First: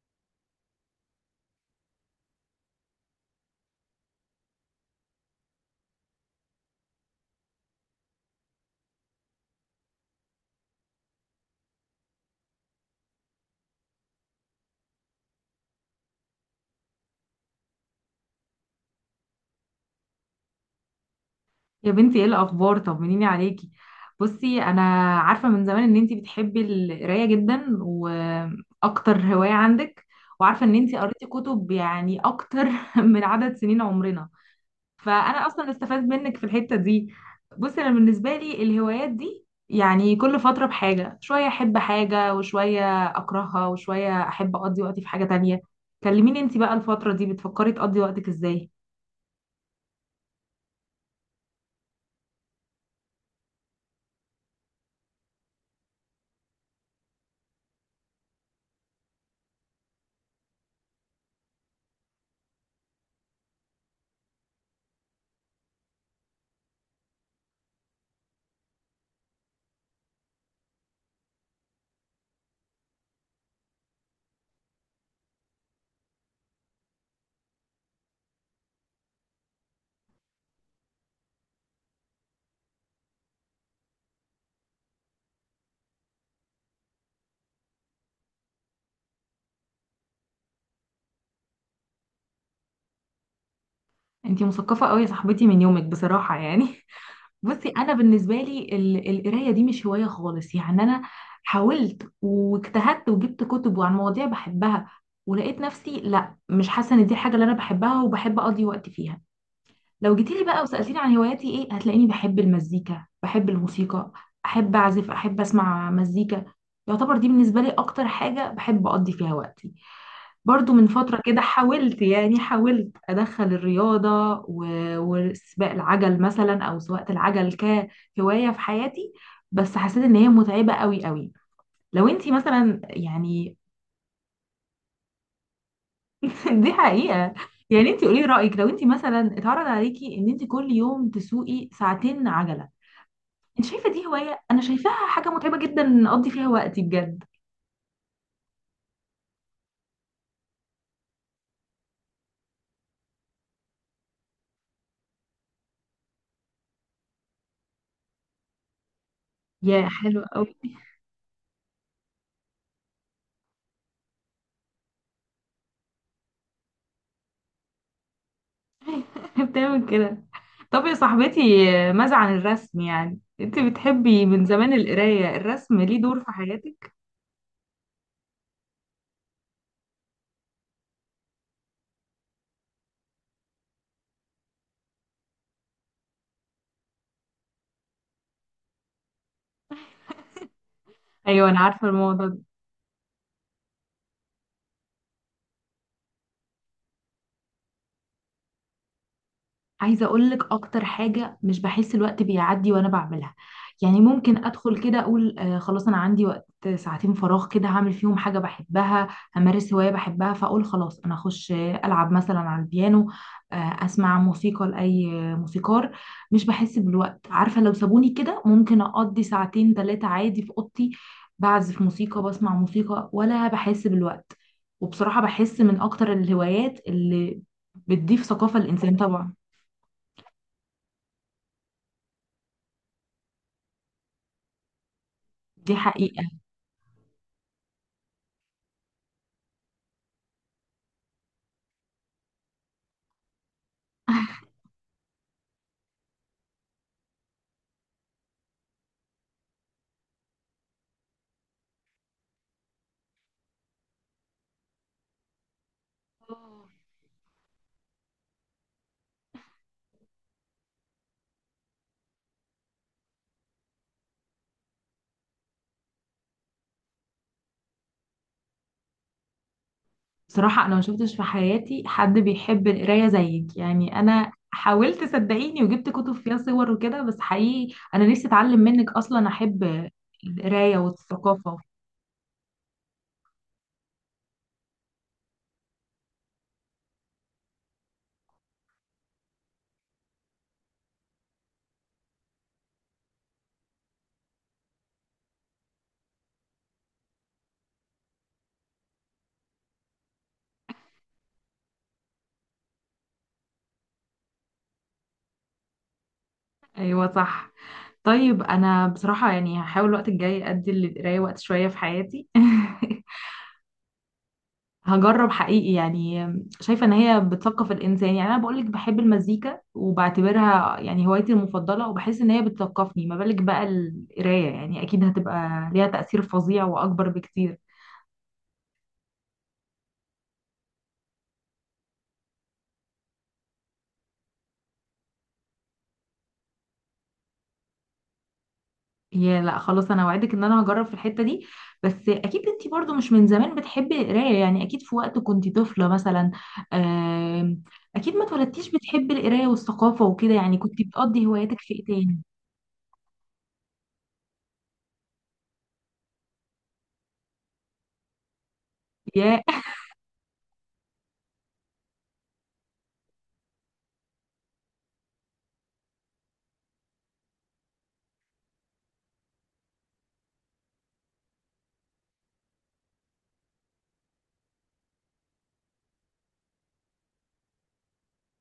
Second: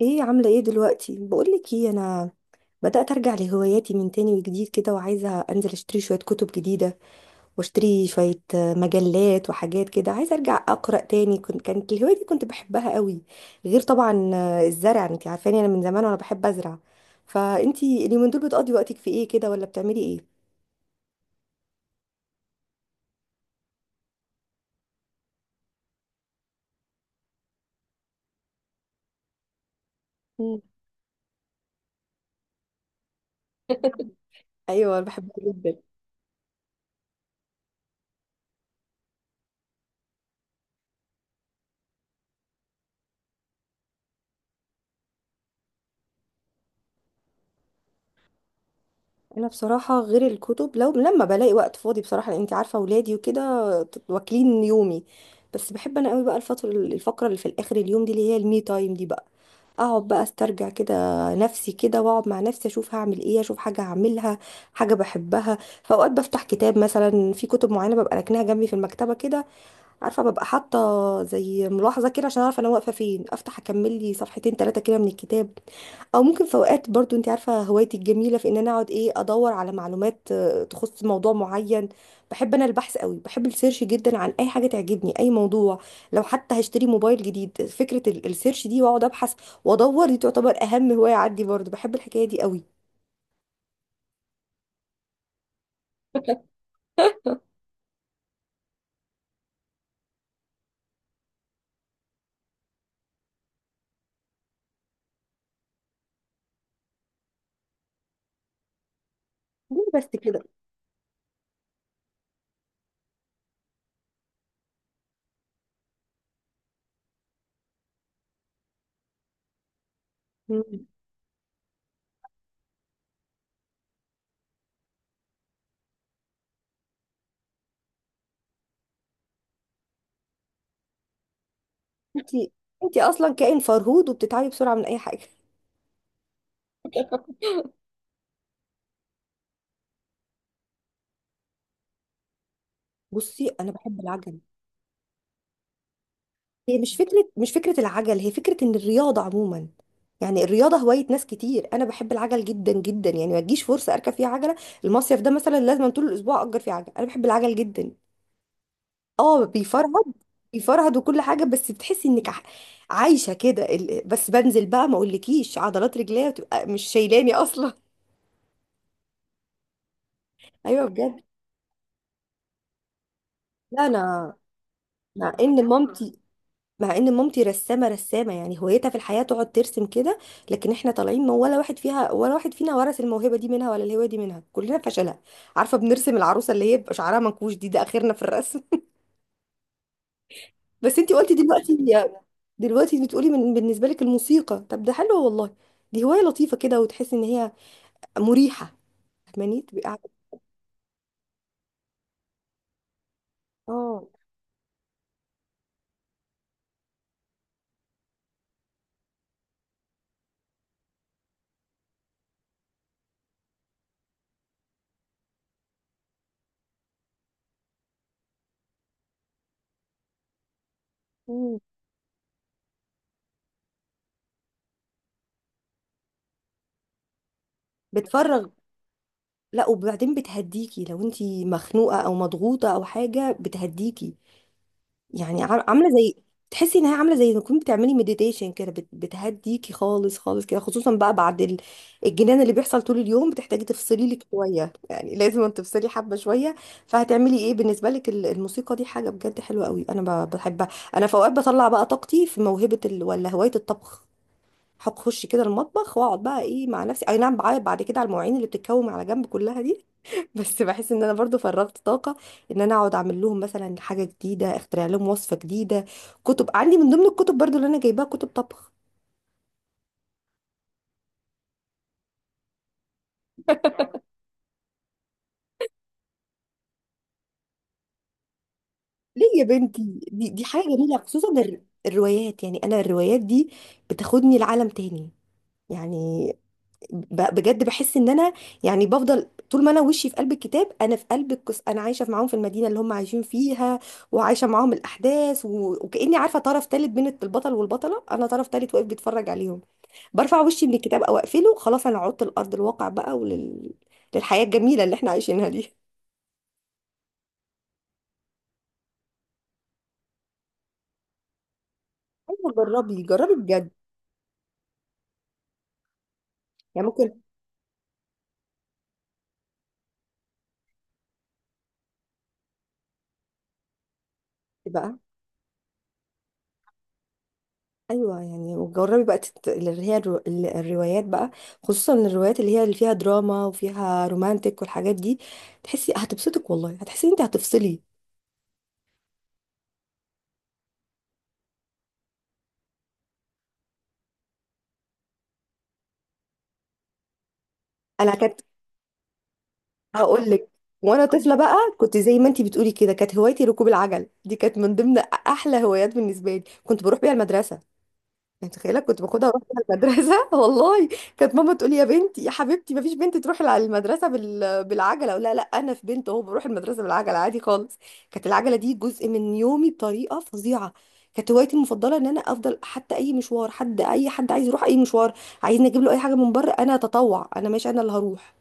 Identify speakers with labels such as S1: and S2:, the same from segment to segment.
S1: ايه عاملة ايه دلوقتي؟ بقولك ايه، انا بدأت ارجع لهواياتي من تاني وجديد كده، وعايزة انزل اشتري شوية كتب جديدة واشتري شوية مجلات وحاجات كده. عايزة ارجع اقرأ تاني، كانت الهواية دي كنت بحبها قوي. غير طبعا الزرع، انت عارفاني انا من زمان وانا بحب ازرع. فانتي اليومين دول بتقضي وقتك في ايه كده، ولا بتعملي ايه؟
S2: يا بنتي ايه الاخبار؟ طمنيني عليكي. بصي، انا عارفه من زمان ان انتي بتحبي القرايه جدا، واكتر هوايه عندك
S1: مم.
S2: وعارفه ان انتي قريتي كتب يعني اكتر من عدد سنين عمرنا.
S1: ايوه، أنا بحبها
S2: فانا اصلا
S1: جدا.
S2: استفاد منك في الحته دي. بصي انا بالنسبه لي الهوايات دي يعني كل فتره بحاجه، شويه احب حاجه وشويه اكرهها وشويه احب اقضي وقتي في حاجه تانية. كلميني انتي بقى الفتره دي بتفكري تقضي وقتك ازاي؟
S1: انا بصراحه غير الكتب، لو لما بلاقي وقت فاضي بصراحه، لان انت عارفه اولادي وكده واكلين يومي. بس بحب انا قوي بقى الفقره اللي في الاخر اليوم دي، اللي هي المي تايم دي بقى، اقعد بقى استرجع كده نفسي كده، واقعد مع نفسي اشوف هعمل ايه، اشوف حاجه هعملها حاجه بحبها. فاوقات بفتح كتاب، مثلا في كتب معينه ببقى راكناها جنبي في المكتبه كده، عارفه ببقى حاطه زي ملاحظه كده عشان اعرف انا واقفه فين، افتح اكمل لي صفحتين ثلاثه كده من الكتاب. او ممكن في اوقات برضو، انت عارفه هوايتي الجميله في ان انا اقعد ايه، ادور على معلومات تخص موضوع معين. بحب انا البحث قوي، بحب السيرش جدا عن اي حاجه تعجبني اي موضوع. لو حتى هشتري موبايل جديد، فكره السيرش دي واقعد ابحث وادور، دي تعتبر اهم هوايه عندي، برضو بحب الحكايه دي قوي.
S2: انتي مثقفه قوي يا صاحبتي من يومك بصراحه يعني بصي انا بالنسبه لي القرايه دي مش هوايه خالص، يعني انا حاولت واجتهدت وجبت كتب وعن مواضيع بحبها، ولقيت نفسي لا مش حاسه ان دي حاجه اللي انا بحبها وبحب اقضي وقت فيها.
S1: ليه بس
S2: لو
S1: كده؟
S2: جيتيلي بقى وسالتيني عن هواياتي ايه، هتلاقيني بحب المزيكا، بحب الموسيقى، احب اعزف، احب اسمع مزيكا. يعتبر دي بالنسبه لي اكتر حاجه بحب اقضي فيها وقتي. برضو من فترة كده حاولت، يعني حاولت أدخل الرياضة و- وسباق العجل مثلا أو سواقة العجل كهواية في حياتي، بس حسيت إن هي متعبة قوي قوي. لو
S1: انت
S2: انتي مثلا
S1: انت اصلا
S2: يعني
S1: كائن فرهود وبتتعبي بسرعه من اي حاجه.
S2: دي حقيقة. يعني انتي قولي رأيك، لو انتي مثلا اتعرض عليكي ان انتي كل يوم تسوقي ساعتين عجلة،
S1: بصي
S2: انت
S1: انا
S2: شايفة
S1: بحب
S2: دي
S1: العجل.
S2: هواية؟ أنا شايفاها حاجة متعبة جدا نقضي فيها
S1: هي
S2: وقتي
S1: مش
S2: بجد.
S1: فكرة مش فكرة العجل، هي فكرة ان الرياضة عموما، يعني الرياضة هواية ناس كتير. انا بحب العجل جدا جدا، يعني ما تجيش فرصة اركب فيها عجلة. المصيف ده مثلا لازم طول الاسبوع اجر فيه عجل، انا بحب العجل جدا. اه
S2: يا
S1: بيفرهد،
S2: حلو قوي
S1: بيفرهد وكل حاجة، بس بتحسي انك عايشة كده بس بنزل بقى، ما اقولكيش عضلات رجليا بتبقى مش شايلاني اصلا.
S2: بتعمل كده؟
S1: ايوه
S2: طب يا
S1: بجد.
S2: صاحبتي، ماذا عن الرسم، يعني انت
S1: لا
S2: بتحبي
S1: انا،
S2: من زمان
S1: مع
S2: القراية،
S1: ان
S2: الرسم ليه
S1: مامتي
S2: دور في حياتك؟
S1: مع ان مامتي رسامه، رسامه يعني هوايتها في الحياه تقعد ترسم كده، لكن احنا طالعين، ما ولا واحد فينا ورث الموهبه دي منها، ولا الهوايه دي منها، كلنا فشلها. عارفه بنرسم العروسه اللي هي بيبقى شعرها منكوش دي، ده اخرنا في الرسم. بس انتي قلتي
S2: ايوه انا
S1: دلوقتي.
S2: عارفة الموضوع.
S1: دلوقتي بتقولي من بالنسبه لك الموسيقى، طب ده حلو والله، دي هوايه لطيفه كده وتحسي ان هي مريحه. فاهماني تبقي
S2: عايزه اقول لك اكتر حاجه، مش بحس الوقت بيعدي وانا بعملها. يعني
S1: اه.
S2: ممكن ادخل كده اقول آه خلاص انا عندي وقت، ساعتين فراغ كده هعمل فيهم حاجه بحبها، همارس هوايه بحبها، فاقول خلاص انا اخش العب مثلا على البيانو، آه اسمع موسيقى لاي موسيقار. مش بحس بالوقت، عارفه لو سابوني كده ممكن اقضي ساعتين ثلاثه عادي في اوضتي،
S1: مم.
S2: بعزف موسيقى، بسمع موسيقى، ولا بحس بالوقت. وبصراحه بحس من اكتر الهوايات اللي بتضيف
S1: بتفرغ.
S2: ثقافه للانسان طبعا.
S1: لا، وبعدين بتهديكي، لو انتي مخنوقه او مضغوطه او حاجه بتهديكي، يعني
S2: دي
S1: عامله زي،
S2: حقيقة.
S1: تحسي انها عامله زي ما تكوني بتعملي مديتيشن كده، بتهديكي خالص خالص كده، خصوصا بقى بعد الجنان اللي بيحصل طول اليوم، بتحتاجي تفصلي لك شويه، يعني لازم تفصلي حبه شويه. فهتعملي ايه بالنسبه لك الموسيقى دي؟ حاجه بجد حلوه قوي، انا بحبها. انا في اوقات بطلع بقى طاقتي في موهبه ولا هوايه الطبخ، هتخش كده المطبخ واقعد بقى ايه مع نفسي، اي نعم بعيط بعد كده على المواعين اللي بتتكوم على جنب كلها دي بس بحس ان انا برضو فرغت طاقه، ان انا اقعد اعمل لهم مثلا حاجه جديده، اخترع لهم وصفه جديده. كتب عندي من ضمن الكتب برضو اللي انا جايباها كتب طبخ.
S2: بصراحة أنا ما شفتش في حياتي حد بيحب القراية زيك، يعني أنا حاولت صدقيني وجبت كتب فيها صور وكده، بس حقيقي أنا نفسي أتعلم منك،
S1: ليه
S2: أصلا
S1: يا بنتي؟
S2: أحب
S1: دي حاجه
S2: القراية
S1: جميله، خصوصا
S2: والثقافة.
S1: الروايات، يعني انا الروايات دي بتاخدني لعالم تاني، يعني بجد بحس ان انا، يعني بفضل طول ما انا وشي في قلب الكتاب، انا في قلب القصه، انا عايشه معاهم في المدينه اللي هم عايشين فيها، وعايشه معاهم الاحداث وكاني عارفه طرف تالت بين البطل والبطله، انا طرف تالت واقف بيتفرج عليهم. برفع وشي من الكتاب او اقفله، خلاص انا عدت لارض الواقع بقى، للحياه الجميله اللي احنا عايشينها دي.
S2: أيوة صح. طيب أنا بصراحة يعني هحاول الوقت الجاي أدي للقراية وقت شوية في حياتي
S1: ايوه جربي جربي بجد.
S2: هجرب حقيقي يعني.
S1: يعني
S2: شايفة ان
S1: ممكن
S2: هي بتثقف الانسان، يعني انا بقولك بحب المزيكا وبعتبرها يعني هوايتي المفضلة وبحس ان هي بتثقفني، ما بالك بقى القراية، يعني
S1: بقى.
S2: اكيد هتبقى ليها تأثير فظيع واكبر بكتير.
S1: ايوه يعني، وجربي بقى اللي هي الروايات بقى، خصوصا الروايات اللي هي اللي فيها دراما وفيها رومانتك والحاجات دي، تحسي هتبسطك والله، هتحسي ان انت هتفصلي.
S2: يا لا خلاص انا وعدك ان انا هجرب في الحتة دي. بس اكيد انتي برضو مش من زمان بتحبي القراية، يعني اكيد في وقت كنتي طفلة مثلا. آم،
S1: انا
S2: اكيد ما
S1: كانت،
S2: اتولدتيش بتحبي القراية والثقافة
S1: هقول
S2: وكده،
S1: لك.
S2: يعني كنتي
S1: وانا
S2: بتقضي
S1: طفله بقى
S2: هواياتك في ايه
S1: كنت زي
S2: تاني؟
S1: ما انت بتقولي كده، كانت هوايتي ركوب العجل، دي كانت من ضمن احلى هوايات بالنسبه لي، كنت بروح بيها المدرسه، متخيله كنت باخدها واروح بيها المدرسه والله. كانت ماما تقول لي يا بنتي يا حبيبتي، ما فيش بنت تروح المدرسه بالعجله، اقول لها لا، انا في بنت اهو بروح المدرسه بالعجله عادي خالص. كانت العجله دي جزء من يومي بطريقه فظيعه. كانت هوايتي المفضله ان انا افضل حتى اي مشوار، حد اي حد عايز يروح اي مشوار، عايزني اجيب له اي حاجه من بره، انا اتطوع، انا ماشي، انا اللي هروح،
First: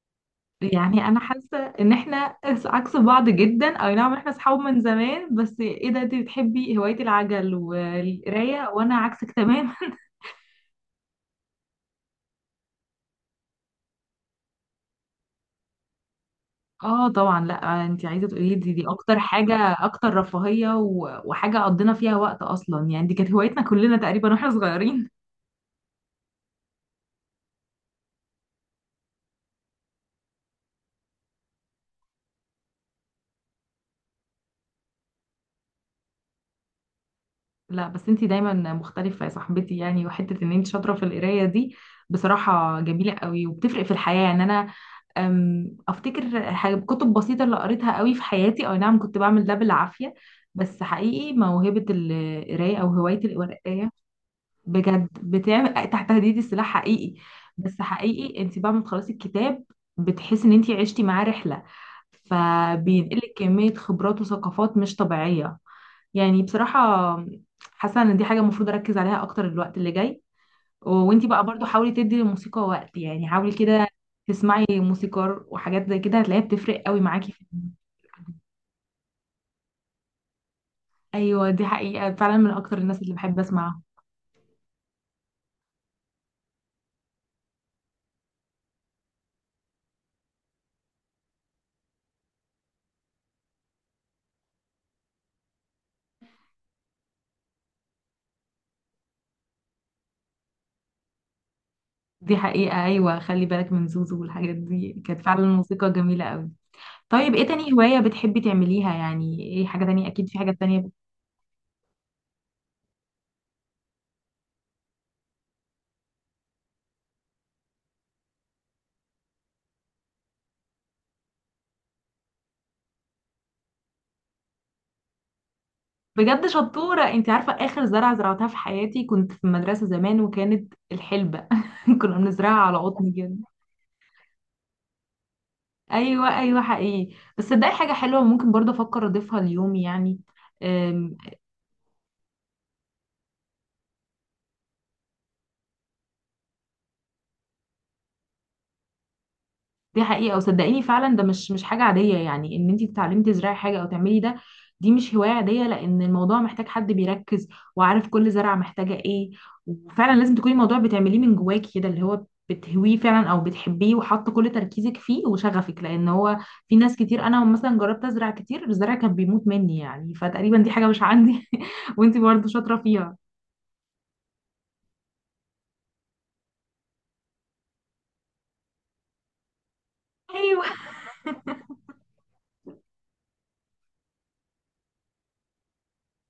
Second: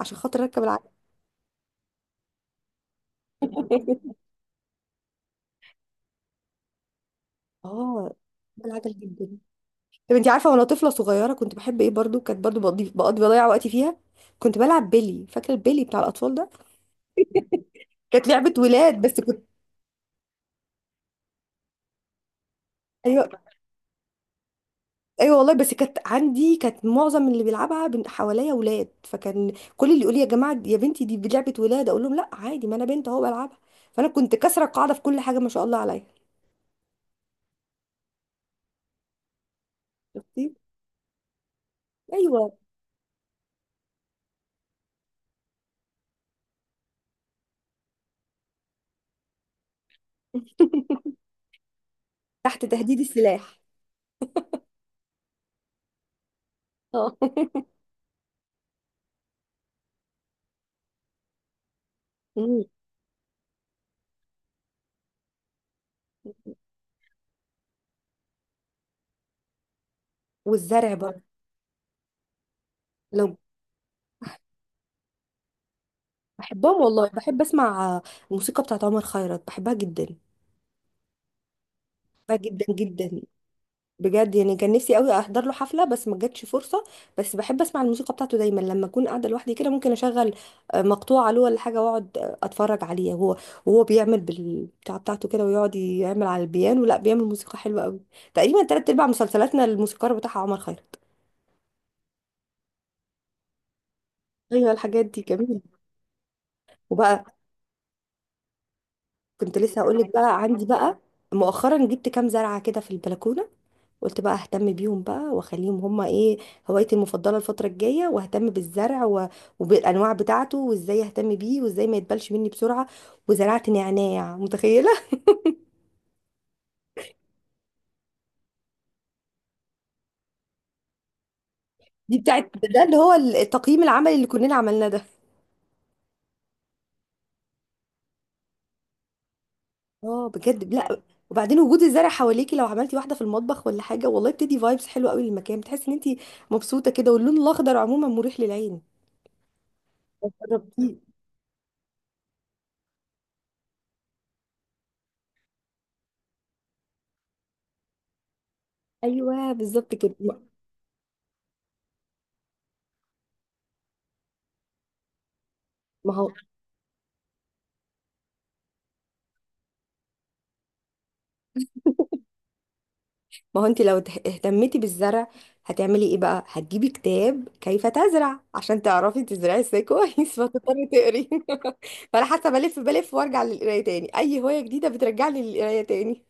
S1: عشان خاطر اركب العجله.
S2: يعني انا حاسه ان احنا عكس بعض جدا، اي نعم احنا اصحاب من زمان بس ايه ده، انت بتحبي هوايه العجل
S1: اه بحب
S2: والقرايه وانا
S1: العجل جدا.
S2: عكسك تماما
S1: طب انت عارفه وانا طفله صغيره كنت بحب ايه برضو؟ كانت برضو بقضي بضيع وقتي فيها، كنت بلعب بيلي، فاكره البيلي بتاع الاطفال ده؟
S2: اه طبعا، لا انت
S1: كانت
S2: عايزه
S1: لعبه
S2: تقولي دي
S1: ولاد، بس
S2: اكتر
S1: كنت
S2: حاجه، اكتر رفاهيه و- وحاجه قضينا فيها وقت اصلا، يعني دي
S1: ايوه.
S2: كانت هوايتنا كلنا تقريبا واحنا صغيرين
S1: ايوه والله، بس كانت عندي، كانت معظم اللي بيلعبها حواليا ولاد، فكان كل اللي يقول لي يا جماعه، يا بنتي دي لعبه ولاد، اقول لهم لا عادي، ما انا بنت اهو بلعبها، فانا كنت كسره القاعده في كل حاجه ما شاء الله عليا.
S2: لا بس انت دايما مختلفه يا صاحبتي، يعني وحته ان
S1: شفتي.
S2: انت شاطره في القرايه دي
S1: ايوه.
S2: بصراحه جميله قوي وبتفرق في الحياه، يعني انا افتكر حاجة كتب بسيطة اللي قريتها قوي في حياتي، او نعم كنت بعمل ده بالعافية، بس حقيقي موهبة
S1: تحت
S2: القراية او
S1: تهديد
S2: هواية
S1: السلاح.
S2: القراية، بجد بتعمل تحت تهديد السلاح حقيقي.
S1: اه
S2: بس حقيقي انت بعد ما تخلصي الكتاب بتحسي ان انت عشتي معاه رحلة،
S1: مم.
S2: فبينقلك كمية خبرات وثقافات مش طبيعية. يعني بصراحة حاسة ان دي حاجة المفروض اركز عليها اكتر الوقت اللي جاي.
S1: والزرع برضه.
S2: وانتي بقى برضو حاولي تدي للموسيقى وقت، يعني
S1: لو.
S2: حاولي كده تسمعي موسيقار وحاجات زي كده، هتلاقيها
S1: بحبهم
S2: بتفرق قوي
S1: والله،
S2: معاكي
S1: بحب
S2: في.
S1: اسمع الموسيقى بتاعت عمر خيرت، بحبها جدا.
S2: ايوه دي حقيقة
S1: بحبها
S2: فعلا من
S1: جدا
S2: اكتر الناس اللي
S1: جدا.
S2: بحب اسمعها.
S1: بجد يعني كان نفسي قوي احضر له حفله، بس ما جاتش فرصه. بس بحب اسمع الموسيقى بتاعته دايما لما اكون قاعده لوحدي كده، ممكن اشغل مقطوعه له ولا حاجه واقعد اتفرج عليه، وهو بيعمل بالبتاع بتاعته كده، ويقعد يعمل على البيانو، لا بيعمل موسيقى حلوه قوي. تقريبا تلات ارباع مسلسلاتنا الموسيقار بتاعها عمر خيرت.
S2: دي حقيقة، ايوه خلي بالك من زوزو والحاجات
S1: ايوه
S2: دي،
S1: الحاجات دي
S2: كانت فعلا
S1: جميله.
S2: الموسيقى جميلة قوي.
S1: وبقى،
S2: طيب ايه تاني هواية بتحبي تعمليها؟ يعني
S1: كنت
S2: ايه
S1: لسه
S2: حاجة
S1: هقول
S2: تانية،
S1: لك
S2: اكيد في
S1: بقى،
S2: حاجة
S1: عندي
S2: تانية.
S1: بقى مؤخرا جبت كام زرعه كده في البلكونه، قلت بقى اهتم بيهم بقى واخليهم هما ايه، هوايتي المفضله الفتره الجايه، واهتم بالزرع وبالانواع بتاعته، وازاي اهتم بيه، وازاي ما يتبلش مني بسرعه، وزرعت نعناع متخيله
S2: بجد شطورة، انت عارفة اخر زرعة زرعتها في حياتي كنت في المدرسة زمان وكانت الحلبة
S1: دي
S2: كنا
S1: بتاعت
S2: بنزرعها على
S1: ده اللي هو
S2: قطن كده.
S1: التقييم العملي اللي كلنا عملناه ده.
S2: ايوه ايوه حقيقي، بس صدقي حاجه حلوه ممكن برضه افكر اضيفها ليومي يعني.
S1: اه بجد، لا أيوة.
S2: أم،
S1: وبعدين وجود الزرع حواليكي، لو عملتي واحده في المطبخ ولا حاجه والله بتدي فايبس حلوه قوي للمكان، بتحسي ان انت مبسوطه كده، واللون الاخضر عموما مريح للعين.
S2: دي حقيقه، وصدقيني
S1: جربتيه؟
S2: فعلا ده مش حاجه عاديه يعني، ان انت تتعلمي تزرعي حاجه او تعملي ده. دي مش هوايه عاديه لان الموضوع محتاج حد بيركز وعارف كل زرعه محتاجه ايه،
S1: ايوه بالظبط كده.
S2: وفعلا لازم تكوني الموضوع بتعمليه من جواكي كده، اللي هو بتهويه فعلا او بتحبيه وحاطه كل تركيزك فيه وشغفك، لان
S1: ما هو
S2: هو في ناس كتير انا مثلا جربت ازرع كتير الزرع كان بيموت مني، يعني فتقريبا دي حاجه مش عندي وانت برضه شاطره فيها.
S1: ما هو انت لو اهتمتي بالزرع، هتعملي ايه بقى؟ هتجيبي كتاب كيف تزرع عشان تعرفي تزرعي ازاي كويس،
S2: ايوه
S1: فتضطري تقري فانا حاسه بلف بلف وارجع للقرايه تاني، اي هوايه جديده بترجعني للقرايه تاني.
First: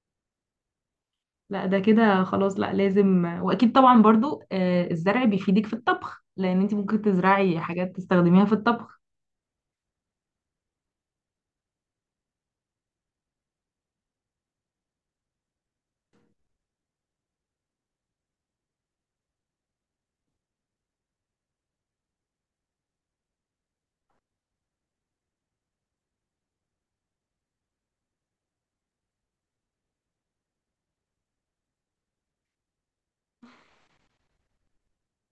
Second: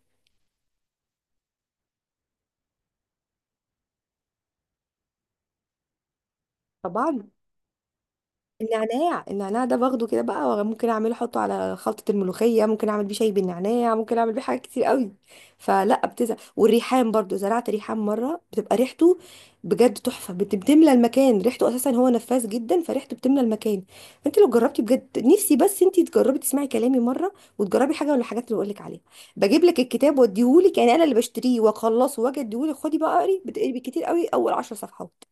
S2: لا ده كده خلاص، لا لازم واكيد طبعا برضو الزرع بيفيدك في الطبخ، لان انت ممكن
S1: طبعا.
S2: تزرعي حاجات تستخدميها في الطبخ.
S1: النعناع، النعناع ده باخده كده بقى، ممكن اعمله احطه على خلطة الملوخية، ممكن اعمل بيه شاي بالنعناع، ممكن اعمل بيه حاجات كتير قوي، فلا بتزهق. والريحان برضو، زرعت ريحان مرة، بتبقى ريحته بجد تحفة، بتملى المكان ريحته، اساسا هو نفاذ جدا فريحته بتملى المكان. انت لو جربتي بجد، نفسي بس انت تجربي، تسمعي كلامي مرة، وتجربي حاجة من الحاجات اللي بقول لك عليها. بجيب لك الكتاب واديهولك، يعني انا اللي بشتريه واخلصه واجي اديهولك، خدي بقى اقري، بتقري بالكتير قوي اول 10 صفحات،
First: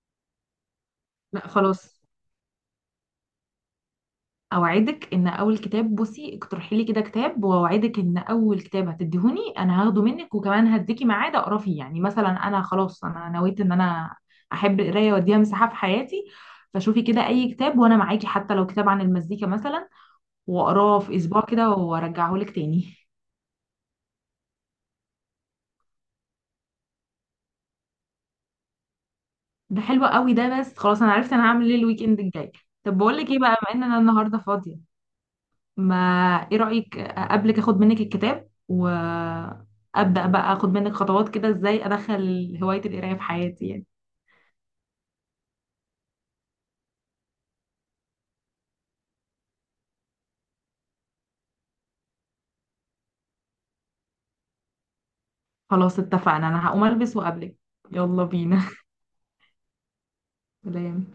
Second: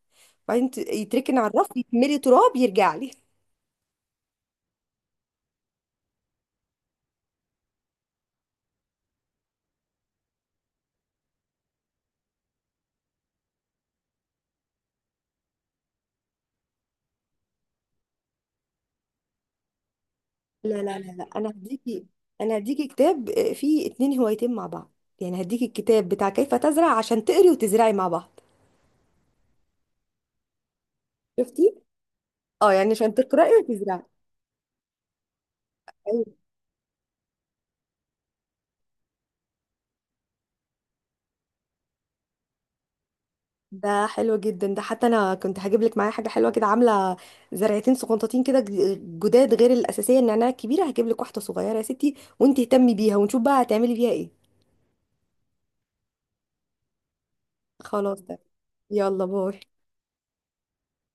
S1: بعدين يتركن على
S2: لا
S1: الرف
S2: خلاص،
S1: يتملي تراب يرجع لي.
S2: اوعدك ان اول كتاب، بصي اقترحي لي كده كتاب، واوعدك ان اول كتاب هتديهوني انا هاخده منك، وكمان هديكي ميعاد اقرا فيه، يعني مثلا انا خلاص انا نويت ان انا احب القرايه واديها مساحه في حياتي، فشوفي كده اي كتاب وانا معاكي، حتى لو كتاب عن المزيكا مثلا،
S1: لا،
S2: واقراه
S1: لا، لا،
S2: في
S1: لا،
S2: اسبوع
S1: انا
S2: كده
S1: هديكي.
S2: وارجعه لك تاني.
S1: كتاب فيه اتنين هوايتين مع بعض، يعني هديكي الكتاب بتاع كيف تزرع عشان تقري وتزرعي مع بعض.
S2: ده حلو قوي ده، بس خلاص انا عرفت انا هعمل
S1: شفتي؟
S2: ايه الويك اند الجاي.
S1: اه يعني
S2: طب
S1: عشان
S2: بقول لك ايه
S1: تقراي
S2: بقى، بما ان انا
S1: وتزرعي.
S2: النهارده فاضيه ما،
S1: ايوه
S2: ايه رايك قبلك اخد منك الكتاب وابدا بقى اخد منك خطوات كده ازاي ادخل هوايه القرايه في حياتي يعني.
S1: ده حلو جدا، ده حتى انا كنت هجيب لك معايا حاجه حلوه كده، عامله زرعتين سقنطتين كده جداد، غير الاساسيه النعناع الكبيره، هجيب لك واحده صغيره يا ستي، وانت اهتمي بيها ونشوف بقى هتعملي بيها ايه.
S2: خلاص اتفقنا، انا هقوم البس وقابلك.
S1: خلاص
S2: يلا
S1: ده.
S2: بينا
S1: يلا باي.
S2: سلام.